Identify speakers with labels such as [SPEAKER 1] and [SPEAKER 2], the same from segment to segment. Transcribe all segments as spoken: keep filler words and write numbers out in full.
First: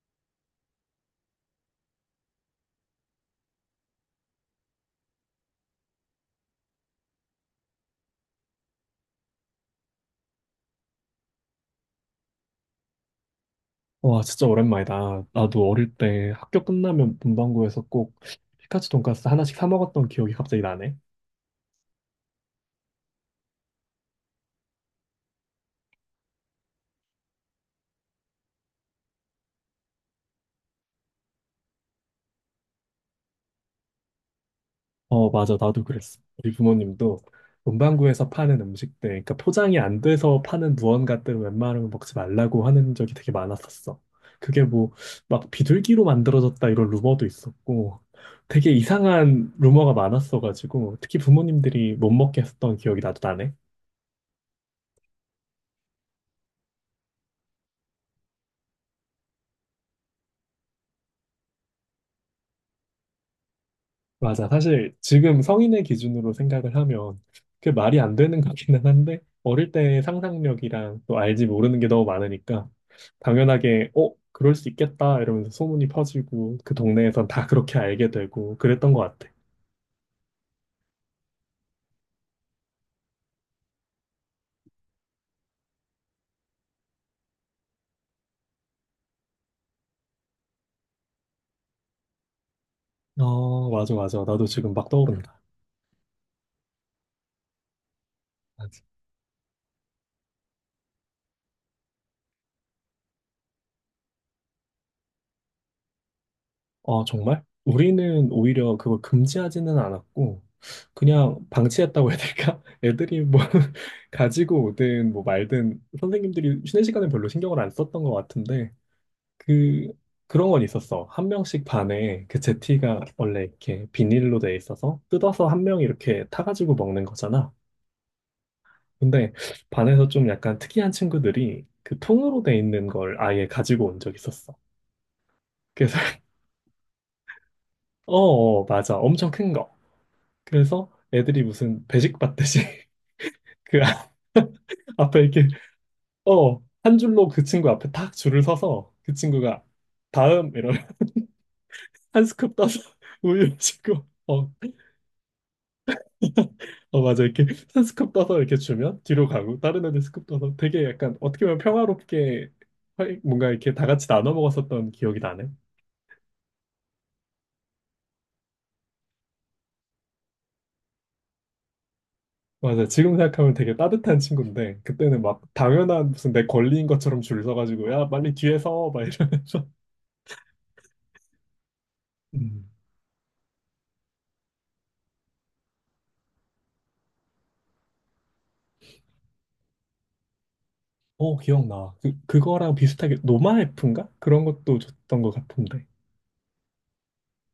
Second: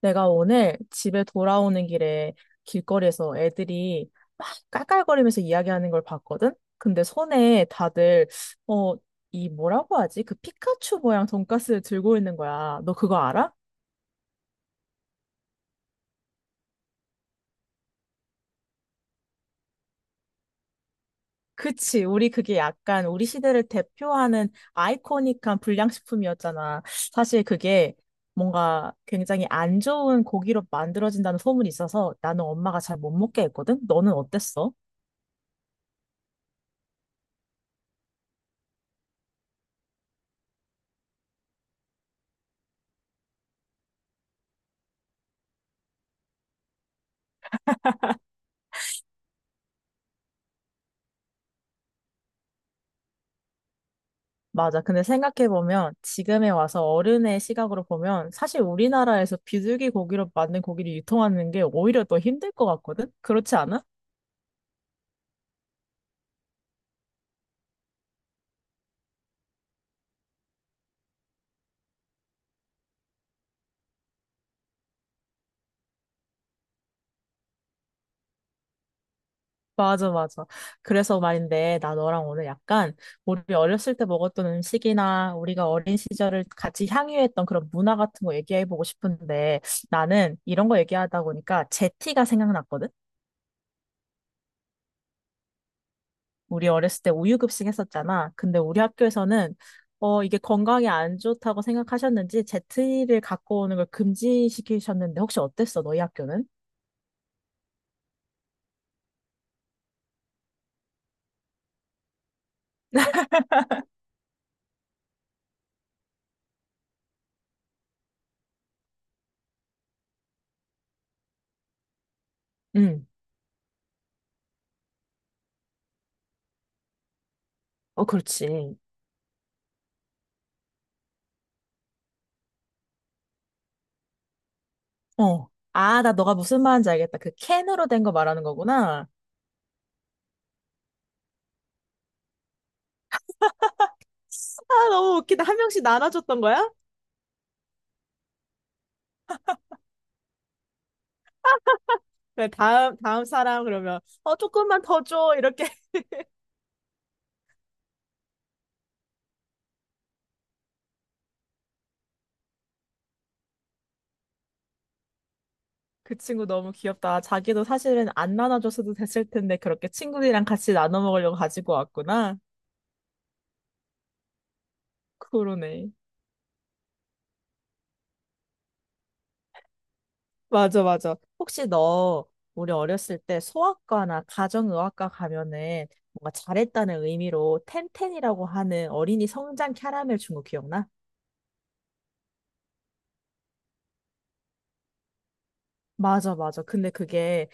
[SPEAKER 1] 내가 오늘 집에 돌아오는 길에 길거리에서 애들이 막 깔깔거리면서 이야기하는 걸 봤거든? 근데 손에 다들, 어, 이 뭐라고 하지? 그 피카츄 모양 돈가스를 들고 있는 거야. 너 그거 알아?
[SPEAKER 2] 와, 진짜 오랜만이다. 나도 어릴 때 학교 끝나면 문방구에서 꼭 피카츄 돈가스 하나씩 사 먹었던 기억이 갑자기 나네.
[SPEAKER 1] 그치. 우리 그게 약간 우리 시대를 대표하는 아이코닉한 불량식품이었잖아. 사실 그게 뭔가 굉장히 안 좋은 고기로 만들어진다는 소문이 있어서 나는 엄마가 잘 못 먹게 했거든? 너는 어땠어?
[SPEAKER 2] 어, 맞아. 나도 그랬어. 우리 부모님도 문방구에서 파는 음식들, 그러니까 포장이 안 돼서 파는 무언가들을 웬만하면 먹지 말라고 하는 적이 되게 많았었어. 그게 뭐, 막 비둘기로 만들어졌다 이런 루머도 있었고, 되게 이상한 루머가 많았어가지고, 특히 부모님들이 못 먹게 했던 기억이 나도 나네.
[SPEAKER 1] 맞아. 근데 생각해보면 지금에 와서 어른의 시각으로 보면 사실 우리나라에서 비둘기 고기로 만든 고기를 유통하는 게 오히려 더 힘들 것 같거든? 그렇지 않아?
[SPEAKER 2] 맞아. 사실 지금 성인의 기준으로 생각을 하면 그게 말이 안 되는 거기는 한데 어릴 때의 상상력이랑 또 알지 모르는 게 너무 많으니까 당연하게 어, 그럴 수 있겠다 이러면서 소문이 퍼지고 그 동네에선 다 그렇게 알게 되고 그랬던 것 같아.
[SPEAKER 1] 맞아, 맞아. 그래서 말인데 나 너랑 오늘 약간 우리 어렸을 때 먹었던 음식이나 우리가 어린 시절을 같이 향유했던 그런 문화 같은 거 얘기해보고 싶은데 나는 이런 거 얘기하다 보니까 제티가 생각났거든?
[SPEAKER 2] 어, 맞아, 맞아. 나도 지금 막 떠오른다.
[SPEAKER 1] 우리 어렸을 때 우유급식 했었잖아. 근데 우리 학교에서는 어, 이게 건강에 안 좋다고 생각하셨는지 제트리를 갖고 오는 걸 금지시키셨는데 혹시 어땠어? 너희 학교는?
[SPEAKER 2] 아, 정말? 우리는 오히려 그걸 금지하지는 않았고, 그냥 방치했다고 해야 될까? 애들이 뭐, 가지고 오든 뭐 말든 선생님들이 쉬는 시간에 별로 신경을 안 썼던 것 같은데, 그, 그런 건 있었어. 한 명씩 반에 그 제티가
[SPEAKER 1] 응,
[SPEAKER 2] 원래 이렇게 비닐로 돼 있어서 뜯어서 한 명 이렇게 타가지고 먹는 거잖아.
[SPEAKER 1] 어, 그렇지.
[SPEAKER 2] 근데 반에서 좀 약간 특이한 친구들이 그 통으로 돼 있는 걸 아예 가지고 온 적 있었어.
[SPEAKER 1] 어.
[SPEAKER 2] 그래서,
[SPEAKER 1] 아, 나 너가 무슨 말인지 알겠다. 그 캔으로 된 거
[SPEAKER 2] 어,
[SPEAKER 1] 말하는
[SPEAKER 2] 어, 맞아.
[SPEAKER 1] 거구나.
[SPEAKER 2] 엄청 큰 거. 그래서 애들이 무슨 배식 받듯이 그 앞-
[SPEAKER 1] 아, 너무
[SPEAKER 2] 앞에
[SPEAKER 1] 웃기다.
[SPEAKER 2] 이렇게
[SPEAKER 1] 한 명씩 나눠줬던
[SPEAKER 2] 어
[SPEAKER 1] 거야?
[SPEAKER 2] 한 줄로 그 친구 앞에 딱 줄을 서서 그 친구가 다음 이런 한
[SPEAKER 1] 그래,
[SPEAKER 2] 스쿱 떠서
[SPEAKER 1] 다음, 다음
[SPEAKER 2] 우유
[SPEAKER 1] 사람 그러면
[SPEAKER 2] 주고
[SPEAKER 1] 어,
[SPEAKER 2] 어,
[SPEAKER 1] 조금만 더 줘. 이렇게.
[SPEAKER 2] 어 맞아 이렇게 한 스쿱 떠서 이렇게 주면 뒤로 가고 다른 애들 스쿱 떠서 되게 약간 어떻게 보면 평화롭게 활- 뭔가 이렇게 다 같이 나눠 먹었었던 기억이 나네.
[SPEAKER 1] 그 친구 너무 귀엽다. 자기도 사실은 안 나눠줬어도 됐을 텐데 그렇게 친구들이랑 같이 나눠 먹으려고 가지고 왔구나.
[SPEAKER 2] 맞아. 지금 생각하면 되게 따뜻한 친구인데 그때는 막
[SPEAKER 1] 그러네.
[SPEAKER 2] 당연한 무슨 내 권리인 것처럼 줄 서가지고 야 빨리 뒤에 서막 이러면서
[SPEAKER 1] 맞아, 맞아. 혹시 너
[SPEAKER 2] 음.
[SPEAKER 1] 우리 어렸을 때 소아과나 가정의학과 가면은 뭔가 잘했다는 의미로 텐텐이라고 하는 어린이 성장 캐러멜 준거 기억나?
[SPEAKER 2] 어, 기억나. 그, 그거랑 비슷하게 노마에프인가? 그런 것도 줬던 것 같은데.
[SPEAKER 1] 맞아, 맞아. 근데 그게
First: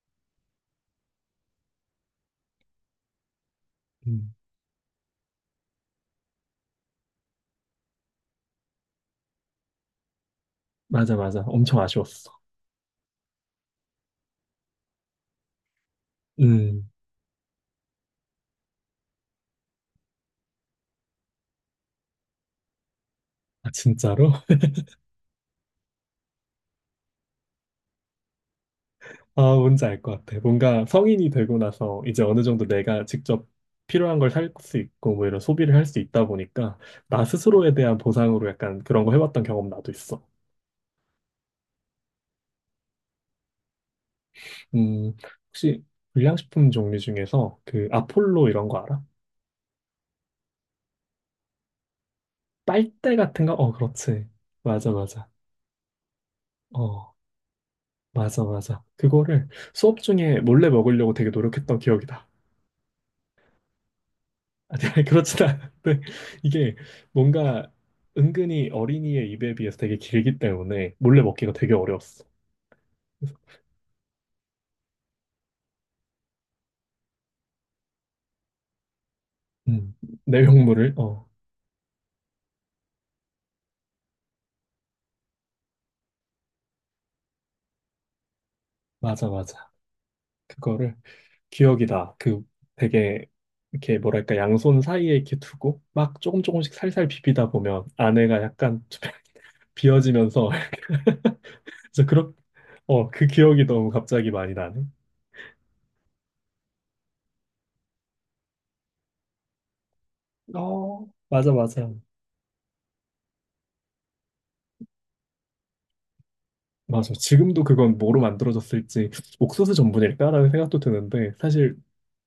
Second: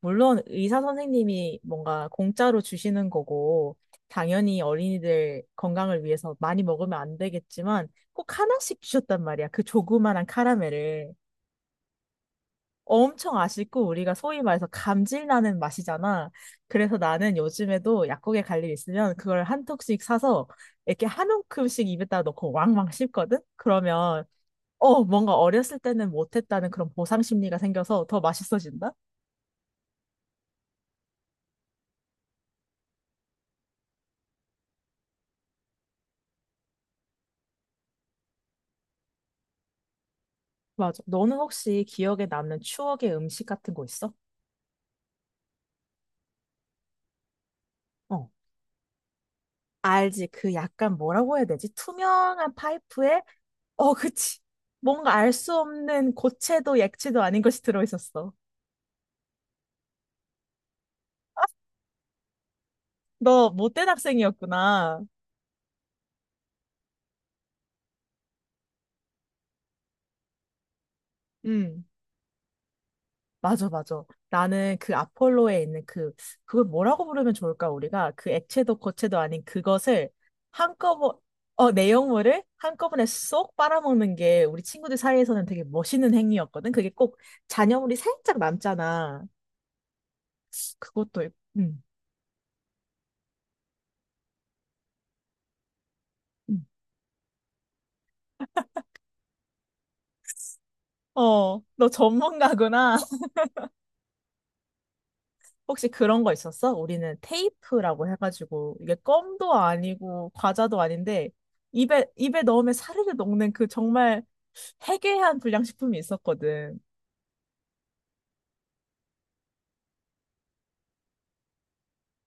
[SPEAKER 1] 물론 의사 선생님이 뭔가 공짜로 주시는 거고
[SPEAKER 2] 음,
[SPEAKER 1] 당연히 어린이들 건강을 위해서 많이 먹으면 안 되겠지만 꼭 하나씩 주셨단 말이야. 그 조그만한 카라멜을.
[SPEAKER 2] 맞아, 맞아. 엄청 아쉬웠어.
[SPEAKER 1] 엄청 아쉽고 우리가 소위 말해서 감질 나는 맛이잖아.
[SPEAKER 2] 음.
[SPEAKER 1] 그래서 나는 요즘에도 약국에 갈 일 있으면 그걸 한 톡씩 사서 이렇게 한 움큼씩 입에다 넣고 왕왕 씹거든?
[SPEAKER 2] 아,
[SPEAKER 1] 그러면
[SPEAKER 2] 진짜로?
[SPEAKER 1] 어, 뭔가 어렸을 때는 못했다는 그런 보상 심리가 생겨서 더 맛있어진다?
[SPEAKER 2] 아, 뭔지 알 것 같아. 뭔가 성인이 되고 나서 이제 어느 정도 내가 직접 필요한 걸 살 수 있고 뭐 이런 소비를 할 수 있다 보니까 나 스스로에 대한 보상으로 약간 그런 거 해봤던 경험 나도 있어.
[SPEAKER 1] 맞아. 너는 혹시 기억에 남는 추억의 음식 같은 거 있어?
[SPEAKER 2] 음, 혹시 불량식품 종류 중에서 그
[SPEAKER 1] 어.
[SPEAKER 2] 아폴로 이런 거 알아?
[SPEAKER 1] 알지. 그 약간 뭐라고 해야 되지? 투명한
[SPEAKER 2] 빨대
[SPEAKER 1] 파이프에
[SPEAKER 2] 같은 거? 어,
[SPEAKER 1] 어,
[SPEAKER 2] 그렇지.
[SPEAKER 1] 그치.
[SPEAKER 2] 맞아,
[SPEAKER 1] 뭔가
[SPEAKER 2] 맞아.
[SPEAKER 1] 알 수 없는 고체도
[SPEAKER 2] 어.
[SPEAKER 1] 액체도 아닌 것이 들어있었어.
[SPEAKER 2] 맞아, 맞아. 그거를 수업 중에 몰래 먹으려고 되게 노력했던 기억이 다.
[SPEAKER 1] 너 못된
[SPEAKER 2] 아니,
[SPEAKER 1] 학생이었구나.
[SPEAKER 2] 아니, 그렇진 않은데, 이게 뭔가 은근히 어린이의 입에 비해서 되게 길기 때문에 몰래 먹기가 되게
[SPEAKER 1] 음,
[SPEAKER 2] 어려웠어. 그래서,
[SPEAKER 1] 맞아, 맞아. 나는 그 아폴로에 있는 그, 그걸 뭐라고 부르면 좋을까, 우리가? 그 액체도 고체도 아닌
[SPEAKER 2] 음,
[SPEAKER 1] 그것을
[SPEAKER 2] 내용물을,
[SPEAKER 1] 한꺼번에,
[SPEAKER 2] 어,
[SPEAKER 1] 어, 내용물을 한꺼번에 쏙 빨아먹는 게 우리 친구들 사이에서는 되게 멋있는 행위였거든. 그게 꼭 잔여물이 살짝 남잖아.
[SPEAKER 2] 맞아, 맞아. 그거를
[SPEAKER 1] 그것도. 있- 음,
[SPEAKER 2] 기억이 다 그 되게, 이렇게 뭐랄까, 양손 사이에 이렇게 두고 막 조금
[SPEAKER 1] 음.
[SPEAKER 2] 조금씩 살살 비비다 보면 안에가 약간 좀 비어지면서,
[SPEAKER 1] 어, 너
[SPEAKER 2] 그래서 그렇,
[SPEAKER 1] 전문가구나.
[SPEAKER 2] 어, 그 기억이 너무 갑자기 많이 나네.
[SPEAKER 1] 혹시 그런 거 있었어? 우리는 테이프라고 해가지고 이게 껌도 아니고 과자도
[SPEAKER 2] 어,
[SPEAKER 1] 아닌데
[SPEAKER 2] 맞아, 맞아.
[SPEAKER 1] 입에 입에 넣으면 사르르 녹는 그 정말 해괴한 불량식품이 있었거든.
[SPEAKER 2] 맞아. 지금도 그건 뭐로 만들어졌을지 옥수수 전분일까라는 생각도 드는데 사실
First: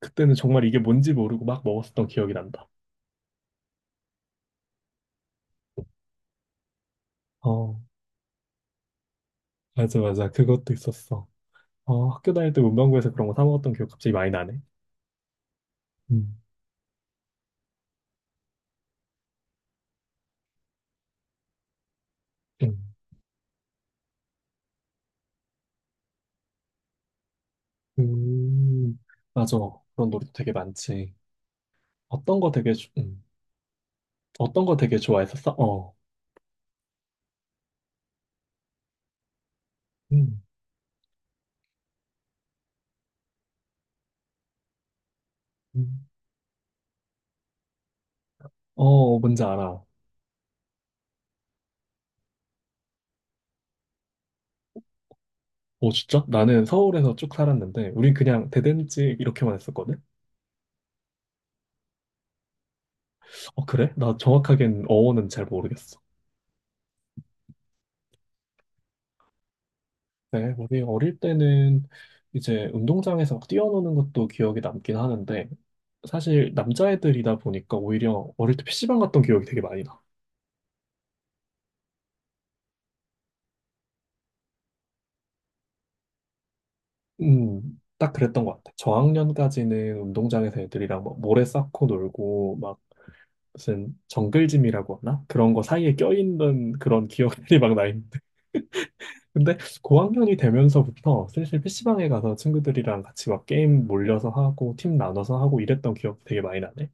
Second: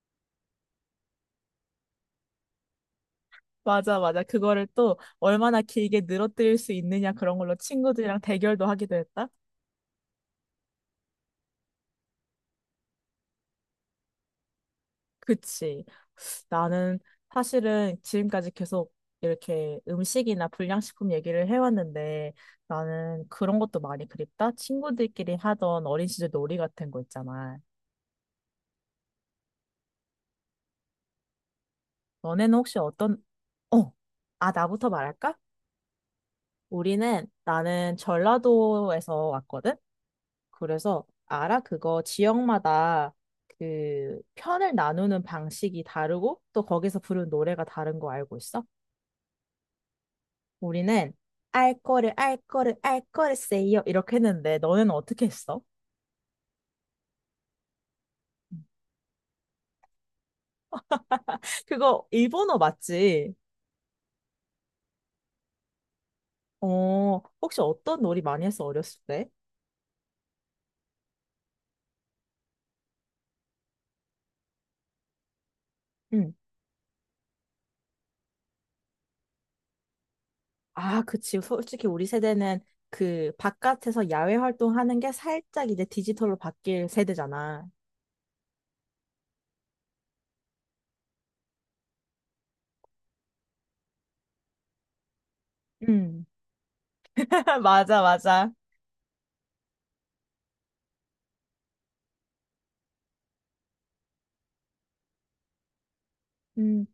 [SPEAKER 2] 그때는 정말 이게 뭔지 모르고 막 먹었었던 기억이 난다.
[SPEAKER 1] 맞아, 맞아. 그거를 또 얼마나 길게 늘어뜨릴 수 있느냐 그런 걸로
[SPEAKER 2] 어,
[SPEAKER 1] 친구들이랑 대결도 하기도 했다.
[SPEAKER 2] 맞아, 맞아. 그것도 있었어. 어, 학교 다닐 때 문방구에서 그런 거 사 먹었던 기억 갑자기 많이 나네.
[SPEAKER 1] 그치.
[SPEAKER 2] 음,
[SPEAKER 1] 나는 사실은 지금까지 계속 이렇게 음식이나 불량식품 얘기를 해왔는데
[SPEAKER 2] 음,
[SPEAKER 1] 나는 그런 것도 많이 그립다. 친구들끼리 하던 어린 시절 놀이 같은 거 있잖아.
[SPEAKER 2] 음, 맞아. 그런 놀이도 되게 많지. 어떤 거
[SPEAKER 1] 너네는
[SPEAKER 2] 되게,
[SPEAKER 1] 혹시
[SPEAKER 2] 좋-
[SPEAKER 1] 어떤,
[SPEAKER 2] 음,
[SPEAKER 1] 어, 아,
[SPEAKER 2] 어떤 거
[SPEAKER 1] 나부터
[SPEAKER 2] 되게
[SPEAKER 1] 말할까?
[SPEAKER 2] 좋아했었어? 어,
[SPEAKER 1] 우리는, 나는 전라도에서 왔거든?
[SPEAKER 2] 음,
[SPEAKER 1] 그래서, 알아? 그거 지역마다 그 편을 나누는 방식이
[SPEAKER 2] 음.
[SPEAKER 1] 다르고, 또 거기서 부르는 노래가 다른 거 알고 있어?
[SPEAKER 2] 어, 뭔지 알아.
[SPEAKER 1] 우리는, 알 거를, 알 거를, 알 거를 세요. 이렇게 했는데, 너네는 어떻게 했어?
[SPEAKER 2] 어, 진짜? 나는 서울에서 쭉 살았는데, 우린 그냥 대댄지 이렇게만 했었거든?
[SPEAKER 1] 그거 일본어 맞지?
[SPEAKER 2] 어, 그래? 나 정확하게는 어원은 잘 모르겠어.
[SPEAKER 1] 어, 혹시 어떤 놀이 많이 했어, 어렸을 때?
[SPEAKER 2] 네, 우리 어릴 때는 이제 운동장에서 막 뛰어노는 것도 기억에 남긴 하는데,
[SPEAKER 1] 응.
[SPEAKER 2] 사실 남자애들이다 보니까 오히려 어릴 때 피씨방 갔던 기억이 되게 많이 나.
[SPEAKER 1] 아, 그치. 솔직히 우리 세대는 그 바깥에서 야외 활동하는 게 살짝 이제 디지털로 바뀔
[SPEAKER 2] 음,
[SPEAKER 1] 세대잖아.
[SPEAKER 2] 딱 그랬던 것 같아. 저학년까지는 운동장에서 애들이랑 막 모래 쌓고 놀고, 막 무슨 정글짐이라고 하나? 그런 거 사이에
[SPEAKER 1] 음,
[SPEAKER 2] 껴있는 그런 기억들이 막 나있
[SPEAKER 1] 맞아, 맞아.
[SPEAKER 2] 근데 고학년이 되면서부터 슬슬 피씨방에 가서 친구들이랑 같이 막 게임 몰려서 하고 팀 나눠서 하고 이랬던 기억 되게 많이
[SPEAKER 1] 음,
[SPEAKER 2] 나네.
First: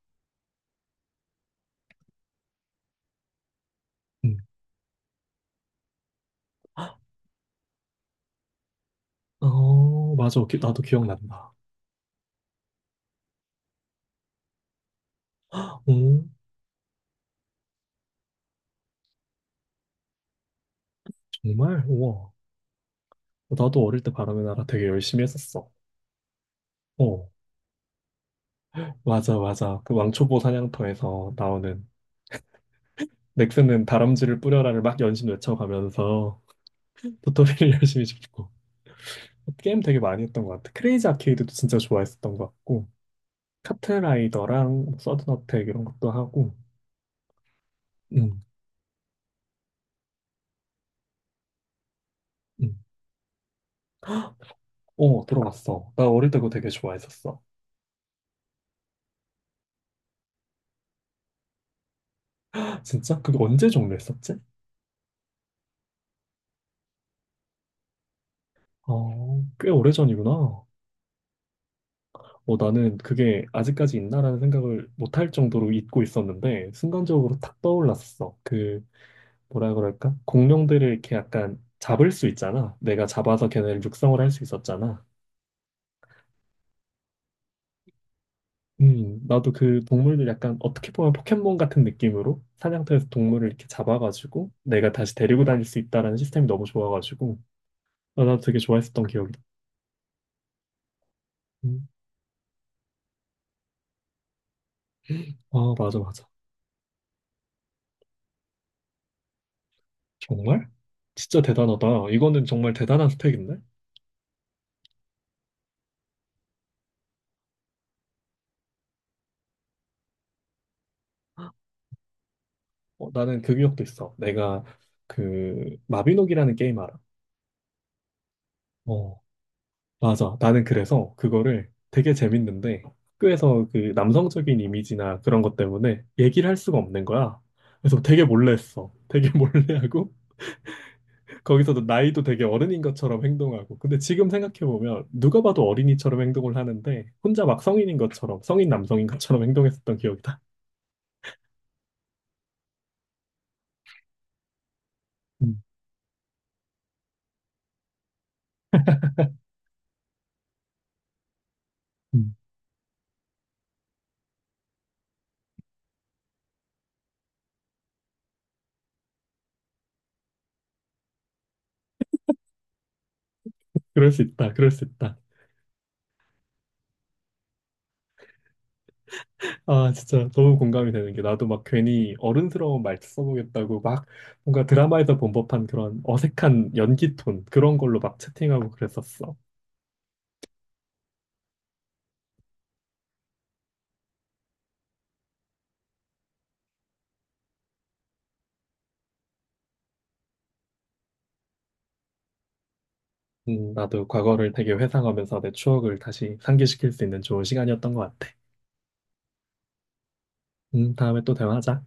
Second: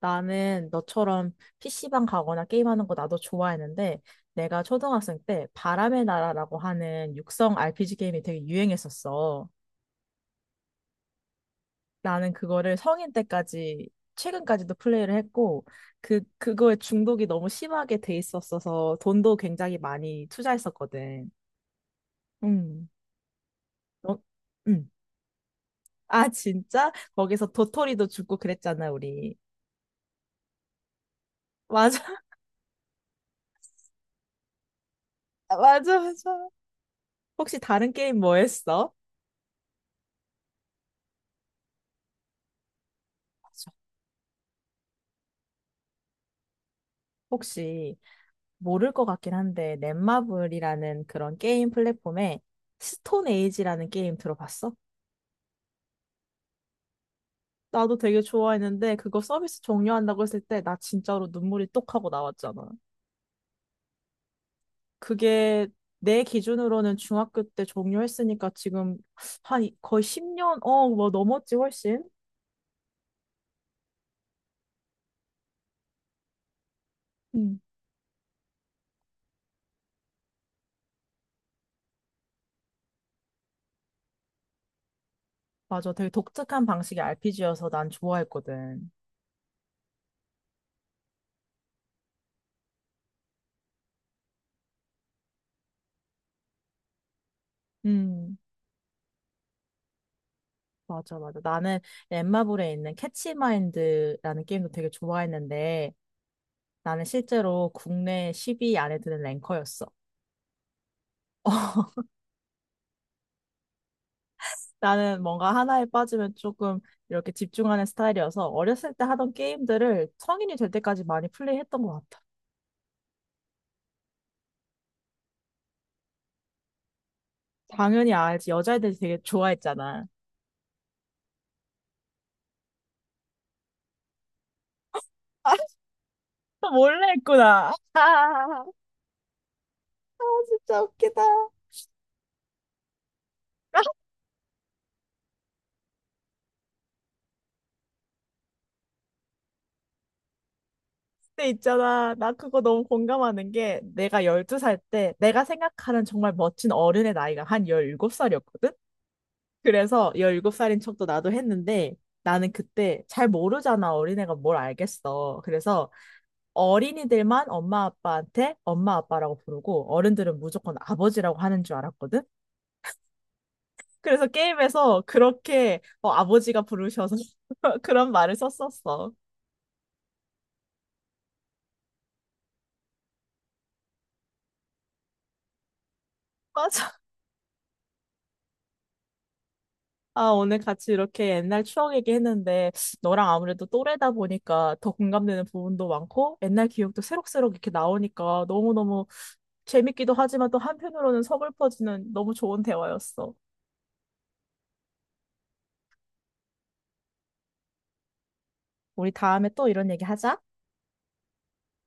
[SPEAKER 1] 나는 너처럼 피씨방 가거나 게임하는 거 나도 좋아했는데,
[SPEAKER 2] 음,
[SPEAKER 1] 내가 초등학생 때 바람의 나라라고 하는 육성 알피지 게임이 되게 유행했었어.
[SPEAKER 2] 어, 맞아. 기- 나도 기억난다.
[SPEAKER 1] 나는 그거를 성인 때까지, 최근까지도 플레이를 했고, 그,
[SPEAKER 2] 오,
[SPEAKER 1] 그거에 중독이 너무 심하게 돼 있었어서 돈도 굉장히 많이 투자했었거든.
[SPEAKER 2] 정말? 우와.
[SPEAKER 1] 음.
[SPEAKER 2] 나도 어릴 때
[SPEAKER 1] 어?
[SPEAKER 2] 바람의 나라 되게
[SPEAKER 1] 응.
[SPEAKER 2] 열심히 했었어.
[SPEAKER 1] 아, 진짜?
[SPEAKER 2] 어,
[SPEAKER 1] 거기서 도토리도 주고 그랬잖아, 우리.
[SPEAKER 2] 맞아, 맞아. 그 왕초보 사냥터에서 나오는
[SPEAKER 1] 맞아,
[SPEAKER 2] 넥슨은 다람쥐를 뿌려라를 막 연신
[SPEAKER 1] 맞아,
[SPEAKER 2] 외쳐가면서
[SPEAKER 1] 맞아. 혹시
[SPEAKER 2] 도토리를
[SPEAKER 1] 다른
[SPEAKER 2] 열심히
[SPEAKER 1] 게임 뭐
[SPEAKER 2] 줍고
[SPEAKER 1] 했어?
[SPEAKER 2] 게임 되게 많이 했던 것 같아. 크레이지 아케이드도 진짜 좋아했었던 것 같고
[SPEAKER 1] 맞아.
[SPEAKER 2] 카트라이더랑 서든어택 이런 것도 하고
[SPEAKER 1] 혹시
[SPEAKER 2] 응,
[SPEAKER 1] 모를 것 같긴 한데, 넷마블이라는 그런 게임 플랫폼에
[SPEAKER 2] 응.
[SPEAKER 1] 스톤 에이지라는 게임 들어봤어?
[SPEAKER 2] 어, 들어봤어. 나 어릴 때 그거 되게 좋아했었어.
[SPEAKER 1] 나도 되게 좋아했는데, 그거 서비스 종료한다고 했을 때, 나 진짜로 눈물이 똑 하고 나왔잖아.
[SPEAKER 2] 진짜? 그게 언제 종료했었지?
[SPEAKER 1] 그게 내 기준으로는 중학교 때 종료했으니까 지금
[SPEAKER 2] 어, 꽤
[SPEAKER 1] 한 거의 십 년,
[SPEAKER 2] 오래전이구나.
[SPEAKER 1] 어, 뭐 넘었지, 훨씬.
[SPEAKER 2] 어, 나는 그게 아직까지 있나라는 생각을 못할 정도로 잊고 있었는데, 순간적으로
[SPEAKER 1] 음.
[SPEAKER 2] 탁 떠올랐었어. 그, 뭐라 그럴까? 공룡들을 이렇게 약간 잡을 수 있잖아. 내가 잡아서 걔네를 육성을 할 수 있었잖아.
[SPEAKER 1] 맞아. 되게 독특한 방식의 알피지여서 난 좋아했거든.
[SPEAKER 2] 음, 나도 그 동물들 약간 어떻게 보면 포켓몬 같은 느낌으로 사냥터에서 동물을 이렇게 잡아가지고 내가 다시 데리고 다닐 수 있다라는 시스템이 너무 좋아가지고 아,
[SPEAKER 1] 음,
[SPEAKER 2] 나도 되게 좋아했었던 기억이다.
[SPEAKER 1] 맞아, 맞아. 나는
[SPEAKER 2] 음.
[SPEAKER 1] 엠마블에 있는 캐치마인드라는 게임도 되게
[SPEAKER 2] 아,
[SPEAKER 1] 좋아했는데
[SPEAKER 2] 맞아, 맞아.
[SPEAKER 1] 나는 실제로 국내 십 위 안에 드는 랭커였어.
[SPEAKER 2] 정말? 진짜 대단하다. 이거는 정말 대단한 스펙인데?
[SPEAKER 1] 나는 뭔가 하나에 빠지면 조금 이렇게 집중하는 스타일이어서 어렸을 때 하던 게임들을 성인이 될 때까지 많이 플레이했던 것 같아.
[SPEAKER 2] 어, 나는 그 기억도 있어. 내가 그 마비노기라는 게임 알아?
[SPEAKER 1] 당연히 알지. 여자애들이 되게
[SPEAKER 2] 어,
[SPEAKER 1] 좋아했잖아.
[SPEAKER 2] 맞아. 나는 그래서 그거를 되게 재밌는데 학교에서 그 남성적인 이미지나 그런 것 때문에 얘기를 할 수가 없는
[SPEAKER 1] 몰래
[SPEAKER 2] 거야.
[SPEAKER 1] 했구나.
[SPEAKER 2] 그래서 되게 몰래
[SPEAKER 1] 아,
[SPEAKER 2] 했어. 되게 몰래 하고
[SPEAKER 1] 진짜 웃기다.
[SPEAKER 2] 거기서도 나이도 되게 어른인 것처럼 행동하고. 근데 지금 생각해보면 누가 봐도 어린이처럼 행동을 하는데 혼자 막 성인인 것처럼, 성인 남성인 것처럼 행동했었던 기억이다.
[SPEAKER 1] 근데 있잖아, 나 그거 너무 공감하는 게 내가 열두 살 때 내가
[SPEAKER 2] 음,
[SPEAKER 1] 생각하는 정말 멋진 어른의 나이가 한 열일곱 살이었거든? 그래서 열일곱 살인 척도 나도 했는데
[SPEAKER 2] 음.
[SPEAKER 1] 나는 그때 잘 모르잖아. 어린애가 뭘 알겠어. 그래서 어린이들만 엄마 아빠한테 엄마 아빠라고 부르고 어른들은 무조건 아버지라고 하는 줄 알았거든?
[SPEAKER 2] 그럴 수
[SPEAKER 1] 그래서
[SPEAKER 2] 있다. 그럴 수
[SPEAKER 1] 게임에서
[SPEAKER 2] 있다.
[SPEAKER 1] 그렇게 어, 아버지가 부르셔서 그런 말을 썼었어.
[SPEAKER 2] 아, 진짜 너무 공감이 되는 게 나도 막 괜히 어른스러운 말투 써보겠다고 막 뭔가 드라마에서 본 법한 그런 어색한
[SPEAKER 1] 맞아.
[SPEAKER 2] 연기 톤 그런 걸로 막 채팅하고 그랬었어.
[SPEAKER 1] 아, 오늘 같이 이렇게 옛날 추억 얘기했는데 너랑 아무래도 또래다 보니까 더 공감되는 부분도 많고 옛날 기억도 새록새록 이렇게 나오니까 너무너무 재밌기도 하지만 또 한편으로는 서글퍼지는 너무 좋은 대화였어.
[SPEAKER 2] 음, 나도 과거를 되게 회상하면서 내 추억을 다시 상기시킬 수 있는 좋은 시간이었던 것 같아.
[SPEAKER 1] 우리 다음에 또 이런 얘기 하자.
[SPEAKER 2] 음, 다음에 또 대화하자.